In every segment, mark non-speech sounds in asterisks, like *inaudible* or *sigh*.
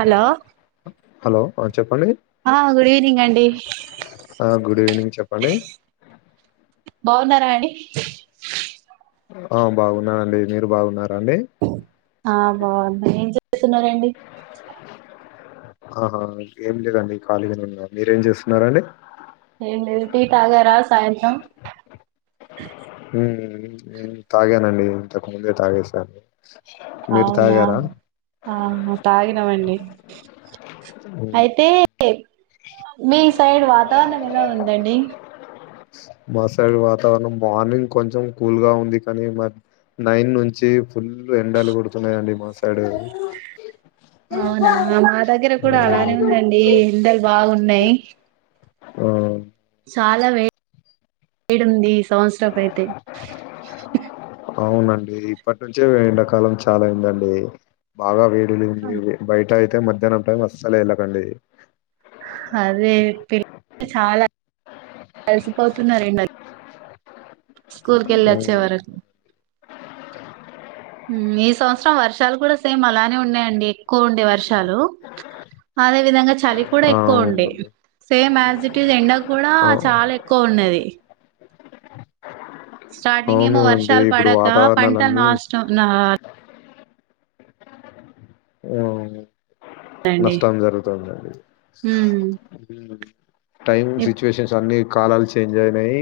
Hello hello చెప్పండి ఆ good evening అండి ఆ గుడ్ ఈవనింగ్ చె పండి బాగున్నారా అండి ఆ బాగున్నా అండి మీరు బాగున్నారా అండి ఆ బాగున్నా ఏం చేస్తున్నారండి ఆహా ఏం లేదండి ఖాళీగానే ఉన్నా మీరేం చేస్తున్నారండి ఏం లేదు టీ తాగారా సాయంత్రం మ్మ్ *inaudible* తాగానండి. ఇంతకు ముందే తాగేసాను. మీరు అవునా తాగారా ఆ తాగినమండి హ్మ్ అయితే మీస్ సైడ్ వాతావరణం ఎలా ఉందండి. మా సైడ్ వాతావరణం మార్నింగ్ కొంచెం కూల్గా ఉంది కానీ. మ నైన్ నుంచి ఫుల్ ఎండాలు కొడుతున్నాయండి మా సైడ్. అవునా మా దగ్గర కూడా ఆ అలానే ఉందండి. ఎండలు బాగున్నాయ్ అవున్ చాలా వేడ్ వేడుంది. స్ సంవత్సరపు అయితే డి ఇప్పటి నుంచే ఎండాకాలం చాలా అయిందండి. బాగా వేడ్ *unintelligible* బయట అ తే మధ్యాహ్నం టైం అస్సాల ఎల్లకండి. అదే పిల్లలు చాలా అలిసిపోతున్నారెండకి. స్కూల్కెళ్ళొచ్చే ఉమ్, వరక్ మ్మ్ ఈ సంవత్సరం వర్షాలు కూడా సేమ్ అలానే ఉన్నాయండి. ఎక్కువ ఉండే వర్షాలు అదే విధంగా చ్ చలి కూడా ఎక్కువ ఉండే. అవునండి సేమ్ యాజ్ ట్ టీజ్ ఎండక్ గూడా చాలా ఎక్కువ ఉన్నది. స్టార్టింగ్ అవును ఏమో అండి వర్షాల్ ఇప్పుడు పడక పంటల్ వాతావరణాలన్నీ నాశ్నం నా ఏముండద్ అండి నష్టం జరుగుతందాండి ఉమ్ హ్మ్ టైం ఇప్ సిట్యువేషన్స్ అన్ని కాలాలు చేంజ్ అయినాయి.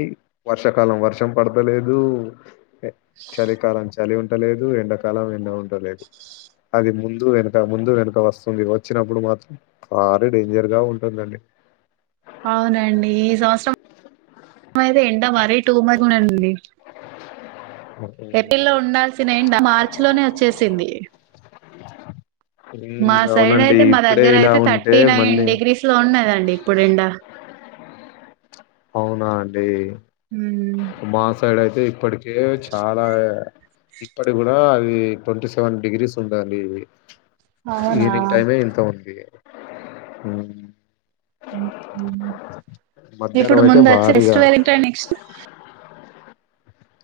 వర్షాకాలం, వర్షం పడతలేదు. ఏ చలి కాలం చ్ చలి ఉంటలేదు, ఎండాకాలం ఎండ ఉండలేదు. అది ముంద్ ముందు వెనుక, ముందు వెనుక వస్తుంది. వచ్చినప్పుడు మాత్రం మారీ డేంజర్ గా ఉంటుందండి. అవునండి. ఈ సంవత్సరం అయితే ఎంట మరీ టూ మచ్గుందండి. ఏపేల్ ఉమ్. లో ఉండాల్సిన ఏండా మార్చి లోనే వచ్చేసింది. ఉమ్ మా సైడ్ అవునండి అయితే మా ఇప్పుడే దగ్గర ఇలా అయితే ఉంటే థర్టీ మళ్ళీ నైన్ డిగ్రీస్ లో ఉన్నాదండి. ఇప్పుడు ఎండా అవునా అండి ఉమ్ మా సైడ్ అయిత్ తే ఇప్పటికే చాలా ఇప్పటి గూడా అది ట్వంటీ సెవెన్ డిగ్రీస్ ఉందండి. ఈ అవునా ఈవినింగ్ టైమే ఇంత ఉంది. హ్మ్ హ్మ్ హు మధ్యాహ్నం ఇప్పుడు అయితే ముందచ్చే భారీగా ఫెస్టివల్ ఏంట నెక్స్ట్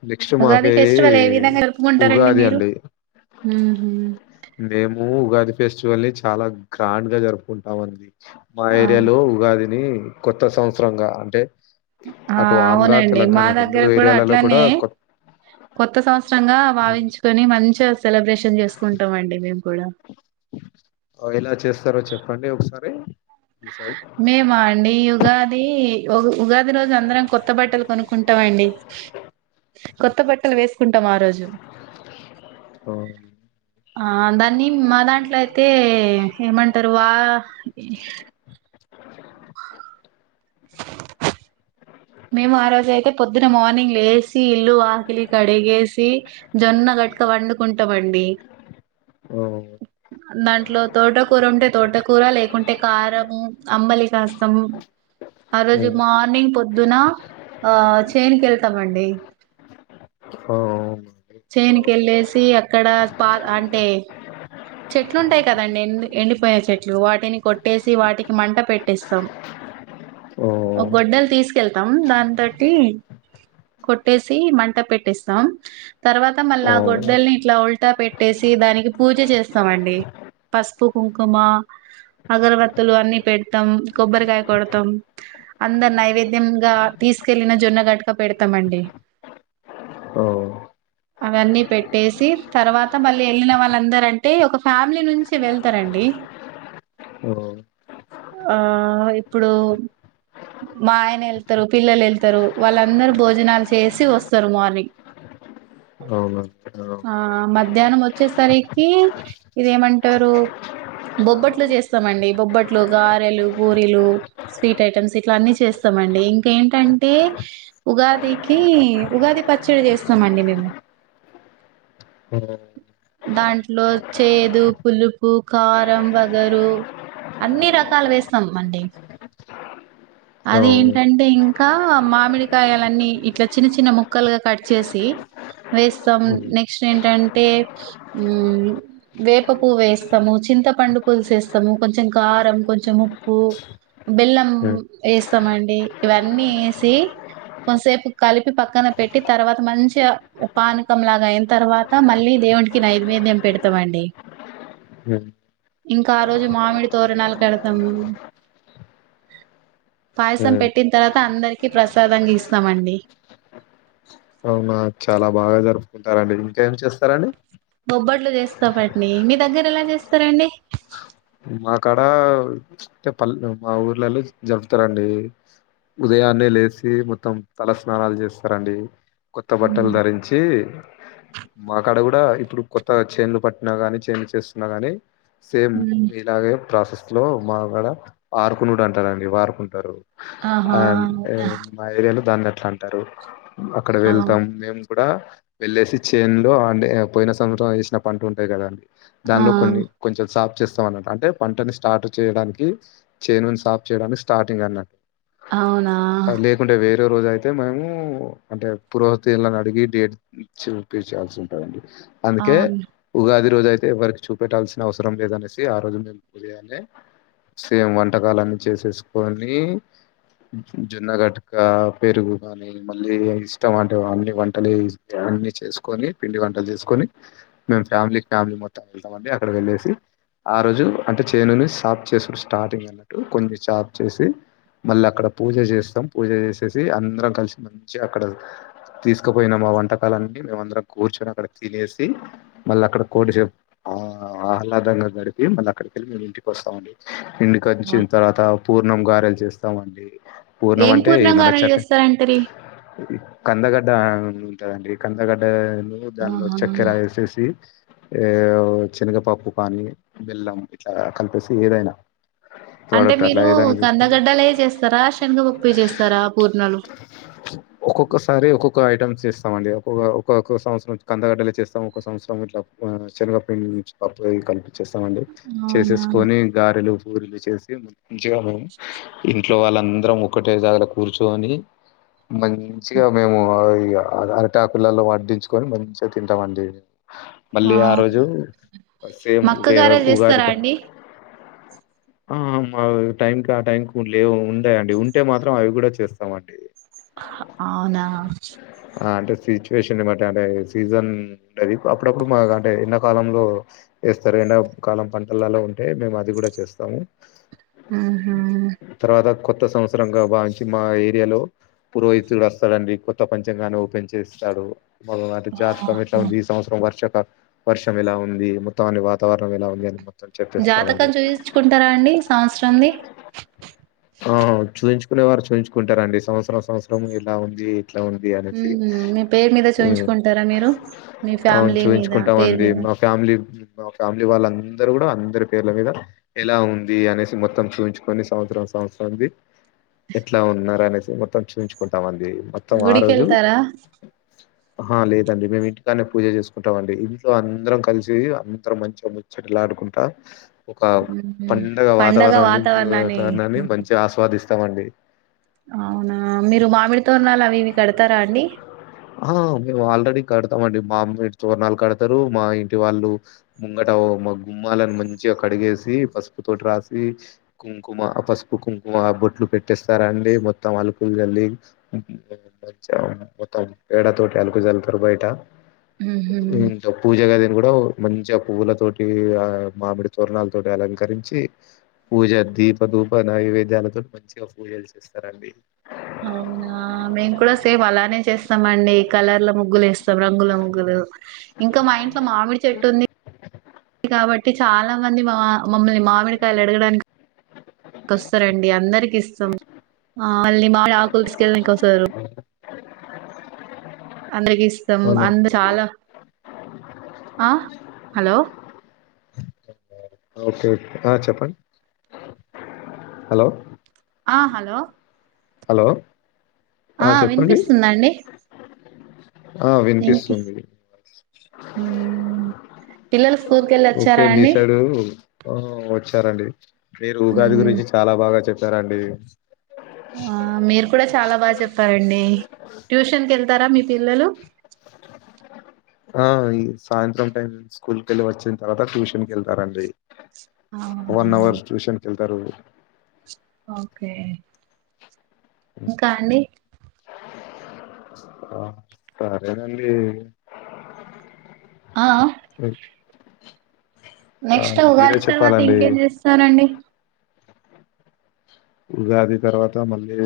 నెక్స్ట్ ఉగాది మాకి ఫెస్టివల్ ఏ విధంగా జరుపుకుంటారండి ఉగాది మీరు అండి ఊహు మేము ఉగాది ఫెస్టివల్ ని చాలా గ్రాండ్ గా జరుపుకుంటాము అండి మా ఆ ఏరియాలో ఉగాదిని కొత్త సంవత్సరంగా అంటే ఆ అటు ఆంధ్ర అవునండి మా తెలంగాణ రెండు దగ్గర కూడా ఏరియాలలో అట్లానే కొ కొత్త సంవ స్తరంగా భావించుకొని మంచిగా సెలబ్రేషన్ చేసుకుంటాం అండి మేము కూడా ఎలా చేస్తారో చెప్పండి ఒకసారి చూసారు మే మా అండి యుగాది ఉగాది రోజు అందరం కొత్త బట్టలు కొనుక్కుంటాం అండి కొత్త బట్టలు వేసుకుంటాం ఆ రోజు ఓ ఆ దాన్ని మా దాంట్లో అయితే ఏమంటారు వా ఆ *inaudible* మేము ఆ రోజు అయితే పొద్దున మార్నింగ్ లేసి ఇల్లు వాకిలి కడిగేసి జొన్న గట్క వండుకుంటామండి దాంట్లో తోటకూర ఉంటే తోటకూర లేకుంటే కారము అంబలి కాస్తం అ రోజు మార్నింగ్ పొద్ పొద్దున ఆ చేన్ కి ఎళ్తామండి చేన్ కి ఎళ్ళేసి అక్కడ పా అంటే చెట్లు ఉంటాయి కదండి ఎ ఎండిపోయిన చెట్లు వాటిని కొట్టేసి వాటికి మంట పెట్టిస్తాం ఒక గొడ్డలు తీసుకెళ్తాం దాని తోటి కొట్టేసి మంట పెట్టిస్తాం తర్వాత మళ్ళా ఆ గొడ్డల్ని ఇట్లా ఉల్టా పెట్టేసి దానికి పూజ చేస్ స్తాం అండి పసుపు కుంకుమ అగరబత్తులు అన్ని పెడతాం కొబ్బరికాయ కొడతాం అందరు నైవేద్యంగా తీసుకెళ్ళిన జొన్న గట్టక పెడతాం అండి అవన్నీ పెట్టేసి తర్వాత మళ్ళీ ఎళ్ళిన వాళ్ళందరు అంటే ఒక ఫ్యామిలీ నుంచి వెళ్తరండి ఆ ఇప్పుడు మా ఆయన ఎళ్తారు పిల్లలు ఎళ్తారు వాళ్ళందరూ భోజనాలు చేసి వస్తారు మార్నింగ్ అవున అక్క ఆ మధ్యానం వచ్చేసరికి ఇదేమంటారు బొబ్బట్లు చేస్తామండి బొబ్బట్లు గారెలు పూరీలు స్వీట్ ఐటమ్స్ ఇట్ల అన్నీ చేస్తామండి ఇంకేంటంటే ఉగాదికి ఉగాది పచ్చడి చేస్తామండి మేము దాంట్లో చేదు పులుపు కారం ఒగరు అన్ని రకాలు వేస్తాం అండి అది ఏంటంటే ఇంకా మామిడికాయలన్ని ఇట్లా చిన్న చిన్న ముక్కలుగా కట్ చేసి వేస్తాం నెక్స్ట్ ఏంటంటే వేప పూవు వేస్తాము చింతపండు పులుస వేస్తాము కొంచెం కారం కొంచెం ఉప్పు బెల్లం ఏస్తామండి ఇవన్నీ ఏసి కొంతసేపు కలిపి పక్కన పెట్టి తర్వాత మంచిగా పానకంలాగా అయిన తర్వాత మళ్ళీ దేవు కి నైవేద్యం పెడతామండి ఇంకా ఆ రోజు మామిడి తోరణాలు కడతామ్ పాయసం పెట్టిన తర్వాత అందరికి ప్రసాదం గీస్తామండి అవునా చాలా బాగా జరుపుకుంటారండి ఇంకేం చేస్తారండి బొబ్బట్లు జేస్తాం అండి మీ దగ్గర ఎలా చేస్తారండి మాకాడ పల్ మా ఊర్లలో జరుపుతారండి ఉదయాన్నే లేసి మొత్తం తల స్నానాలు చేస్తారండి కొత్త బట్టలు ధరించి మాకాడ గూడా ఇప్పుడు కొత్త చేడ్లు పట్టినా గానీ చేడ్లు చేస్తున్నా గానీ సేమ్ అదే ప్రాసెస్ లో మాగాడ ఆరుకునుడు అంటారండి వారుకుంటారు ఆహా అంటే మా ఏరియాలో దాన్ సంతారు అక్కడ అవునా వెళ్తాం మేము కూడా వెళ్ళేసి చేన్ లో అందే పోయిన సమత్సరం వేసిన పంట ఉంటాయి కదా అండి ఆ దానిలో కొన్ని కొంచెం సా అంటే పంటని స్టార్ట్ చేయడానికి చేనుని సాఫ్ చేయడానికి స్టార్టింగ్ అన్నట్టు ఆ అవునా అది లేకుంటే వేరే రోజు అయితే అయితే మేము అంటే పురోహతి ఇలను అడిగి డేట్ చూపించయాల్సి ఉంటదండి అందుకే అవును ఉగాది ఈరోజు అయితే వర్క్ చూపెట్టాల్సిన అవసరం లేదనేసి ఆ రోజు మేము పూజయి సేమ్ వంటకలున్ని చేసేసుకొని జొన్నగట్క పెరుగు కాని మళ్ళీ ఇష్టం అంటే అన్ని వంటలు అన్ని చేసుకొని పిండి వంటలు చేసుకొని మేము ఫ్యామిలీ ఫ్యామిలీ మొత్తం వెళ్తామ అండి అక్కడ వెళ్ళసి ఆ రోజు అంటే చేనుని సాప్ చేసడు స్టార్టింగ్ అన్నట్టు కొంచెం చాఫ చేసి మళ్ళీ అక్కడ పూజ చేస్తాం పూజ చేసేసి అందరం కలిసి మంచిగా అక్కడ తీసుకుపోయిన మా వంటకాలన్నీ మేముందరం కూర్చొని అక్కడ తినేసి మళ్ళీ అక్కడ కోడిసేపు ఆ ఆహ్లాదంగా గడిపి మళ్ళీ అక్కడినుండి మేము ఇంటికి వస్తామండి ఇండికొచ్చిన తర్వాత పూర్ణం గారెలు చేస్త స్తే మండి ఏం పూర్ణం గారెలు చేస్తారంటరి కందగడ్డ ఉంటదండి కందగడ్డ దానిలో ఆహా చక్కెర వేసేసి ఆ చనగపప్పు పానీ బెల్లం ఇట్లా కలిపేసి ఏదైనా అంటే ప్రోడక్ట్ అట్లా మీరు ఏదైనా తీసుకొని కందగడ్డాల చేస్తారా శనగపప్ప చేస్తారా పూర్ణలు ఒ ఐటమ్స్ చేస్తాం అండి ఒక్కొక్క సంవత్సరం కందగడ్డలే చేస్తాం ఒక సంవత్సరం ఇట్ శనగ పిండించి పప్పు కపి చేేస్తామండి అవునా చేసేసుకొని గారెలు బూర్లు చేసి మంచిగా ఇం ఇంట్లో వాళ్ళందరం ఒకటే జాగలో కూర్చుని మంచిగా మేము అరటాకులలో వడ్డించుకొని మరించిగా తింటామండి మళ్ళీ ఆ రోజు సేమ్ కొత్త ఉగ గారెలు ఉగాది చేస్తారా ప అండి ఆ మా టైంకి ఆ టైం కు లే ఉన్నాయండి ఉంటే మాత్రం అవి కూడా చేస్తామండి అవునా అంటే సిచ్యువేషన్ బట్టి అంటే సీజన్ ఉంటది అప్పుడప్పుడు మాకు అంటే ఎన్నకాలంలో సరైన కాలం పంటలలో ఉంటే మేము అది కూడా చేస్తాము ఆహ తర్వాత కొత్త సంవత్సరంగా భావించి మా ఏరియాలో పురోహితుడు వస్తాడండీ కొత్త పంచంగాన్ని ఓపెన్ చేస్తాడు మొదటి జాతకం ఎట్లా ఉంది ఈ సంవత్సరం వర్ష వర్షం ఇలా ఉంది మొత్తం అన్ని వాత వాతవరణ ఎలా ఉంది మొత్తం చెప్పేస్తాడండి జాతకం చూయించుకుంటార అండి ఈ సంవత్సరం ది ఆ చూ చూయించుకునే వారు చూయించుకుంటారండి సంవత్సరం సంవత్సరం ఎలా ఉంది ఇట్లా ఉంది హు అనేసి. మీ పేరు మీద హ్మ్. చూయించుకుంటారా మీరు మీ అవును. ఫ్యామిలీ మీద పేరు చూయించుకుంటామండి. మీద మా ఫ్యామిలీ మా ఫ్యామిలీ వాళ్ళందరు కూడా అందరి పేర్ల మీద ఎలా ఉంది అనేసి మొత్తం చూయించుకొని సంవత్సరం సం సంవత్సరం ది ఎట్లా ఉన్నారు అనేసి మోత్తం చూంచుకుంటాం అం గుడికి ఏళ్లుతార ఆహా లేదండి మేము ఇంటికానే పూజ చేసుకుంటాం అండి ఇంట్లో అందరం కలిసి అందరం మంచిగా ముచ్చట్లు ఆడుకుంటా ఒక పండగ వాతావరణాన్ని భూ వాతావరణాన్ని మంచి ఆస్వాది ఇస్తమండి అవునా మీరు మామిడితోరణాలు అవి ఇవి కడతారా అండి ఆ మేము ఆల్రెడీ కడతాము అండి మామిడి తోరణాలు కడతారు మా ఇంటి వాళ్ళు ముంగట ఓ మా గుమ్మాలని మంచిగా కడిగేసి పసుపు తోటి రాసి కుంకుమ పసుపు కుంకుమ బొట్లు పెట్టేస్తారా అండి మొత్తం అలుకులు చల్లి *inaudible* మొత్తం పేడ తోటి అలుకు జల్లుతారు బయట ఇంకా పూజ గదీని కూడా మంచిగా పువ్వుల తోటి ఆ మామిడి తోరణాల తోటి అలంకరించి పూజ దీప దూప నైవేద్యాలతో మంచిగా పూజలు చేస్తారండి అవునా మేము కూడా సేమ్ అలానే చేస్తా ఎస్తాంమండి కలర్ లా ముగ్గులు వేస్తాం రంగుల ముగ్గులు ఇంకా మా ఇంట్లో మామిడి చెట్టు ఉంది కాబట్టి చాలా మంది మా మమ్మల్ని మామిడి కాయలు అడగడానికి వస్తారండి అందరికి ఇస్తాం మళ్ళి మామిడి ఆకులు తీసుకెళ్ళి నీకి వస్త వస్తారు అందరికి ఇస్తాం అందు అవునండి. చాలా ఆహ హలో ఓకే చెప్పండి హలో ఆ హలో హలో ఆ వినిపిస్తుందండి ఆ! ఏంటి వినిపిస్తుంది. హు పిల్లలు స్కూల్ కి కెళ్ళి వచ్చారా అండి ఓ వచ్చారండి మీరు ఉగాది మ్మ్ గురించి చాలా బాగా చేప సరే అండి ఆ మీరు కూడా చాలా బాగా చెప్పారండి ట్యూషన్కి వెళ్తారా మీ పిల్లలు ఆ ఈ సాయంత్రం టైం స్కూల్ కెళ్ళి వచ్చిన తర్వాత ట్యూషన్ కేళ్తారండి అవునా యెల్తారు ఓకే ఇంకా అండి ఆ సరేనండి ఆ ఆ ఆ! నెక్స్ట్ మీరే ఉగాది తర్వాత చెప్పాలండి. ఇంకేం చేస్తారండి ఉగాది తర్వాత మళ్ళీ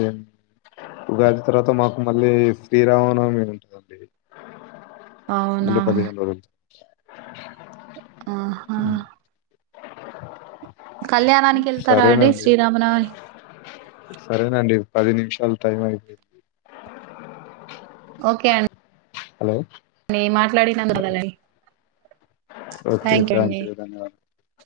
ఉగాది తర్వాత మాకు మళ్ళీ శ్రీరామనవమి ఉంటదండి అవునా మళ్ళీ పదె ఆలోవిల్చు ఆహా ఉ కళ్యాణానికి ఎళ్తారా అండి సరేనండి. శ్రీరామనవమి సరేనండి పది నిమిషాలు టైం అయిపోయింది ఓకేఅం హలో! అండి మాట్లాడినము గలై ఓకే. థ్యాంక్ యూ అండి థాంక్ ధన్యవాదాలు.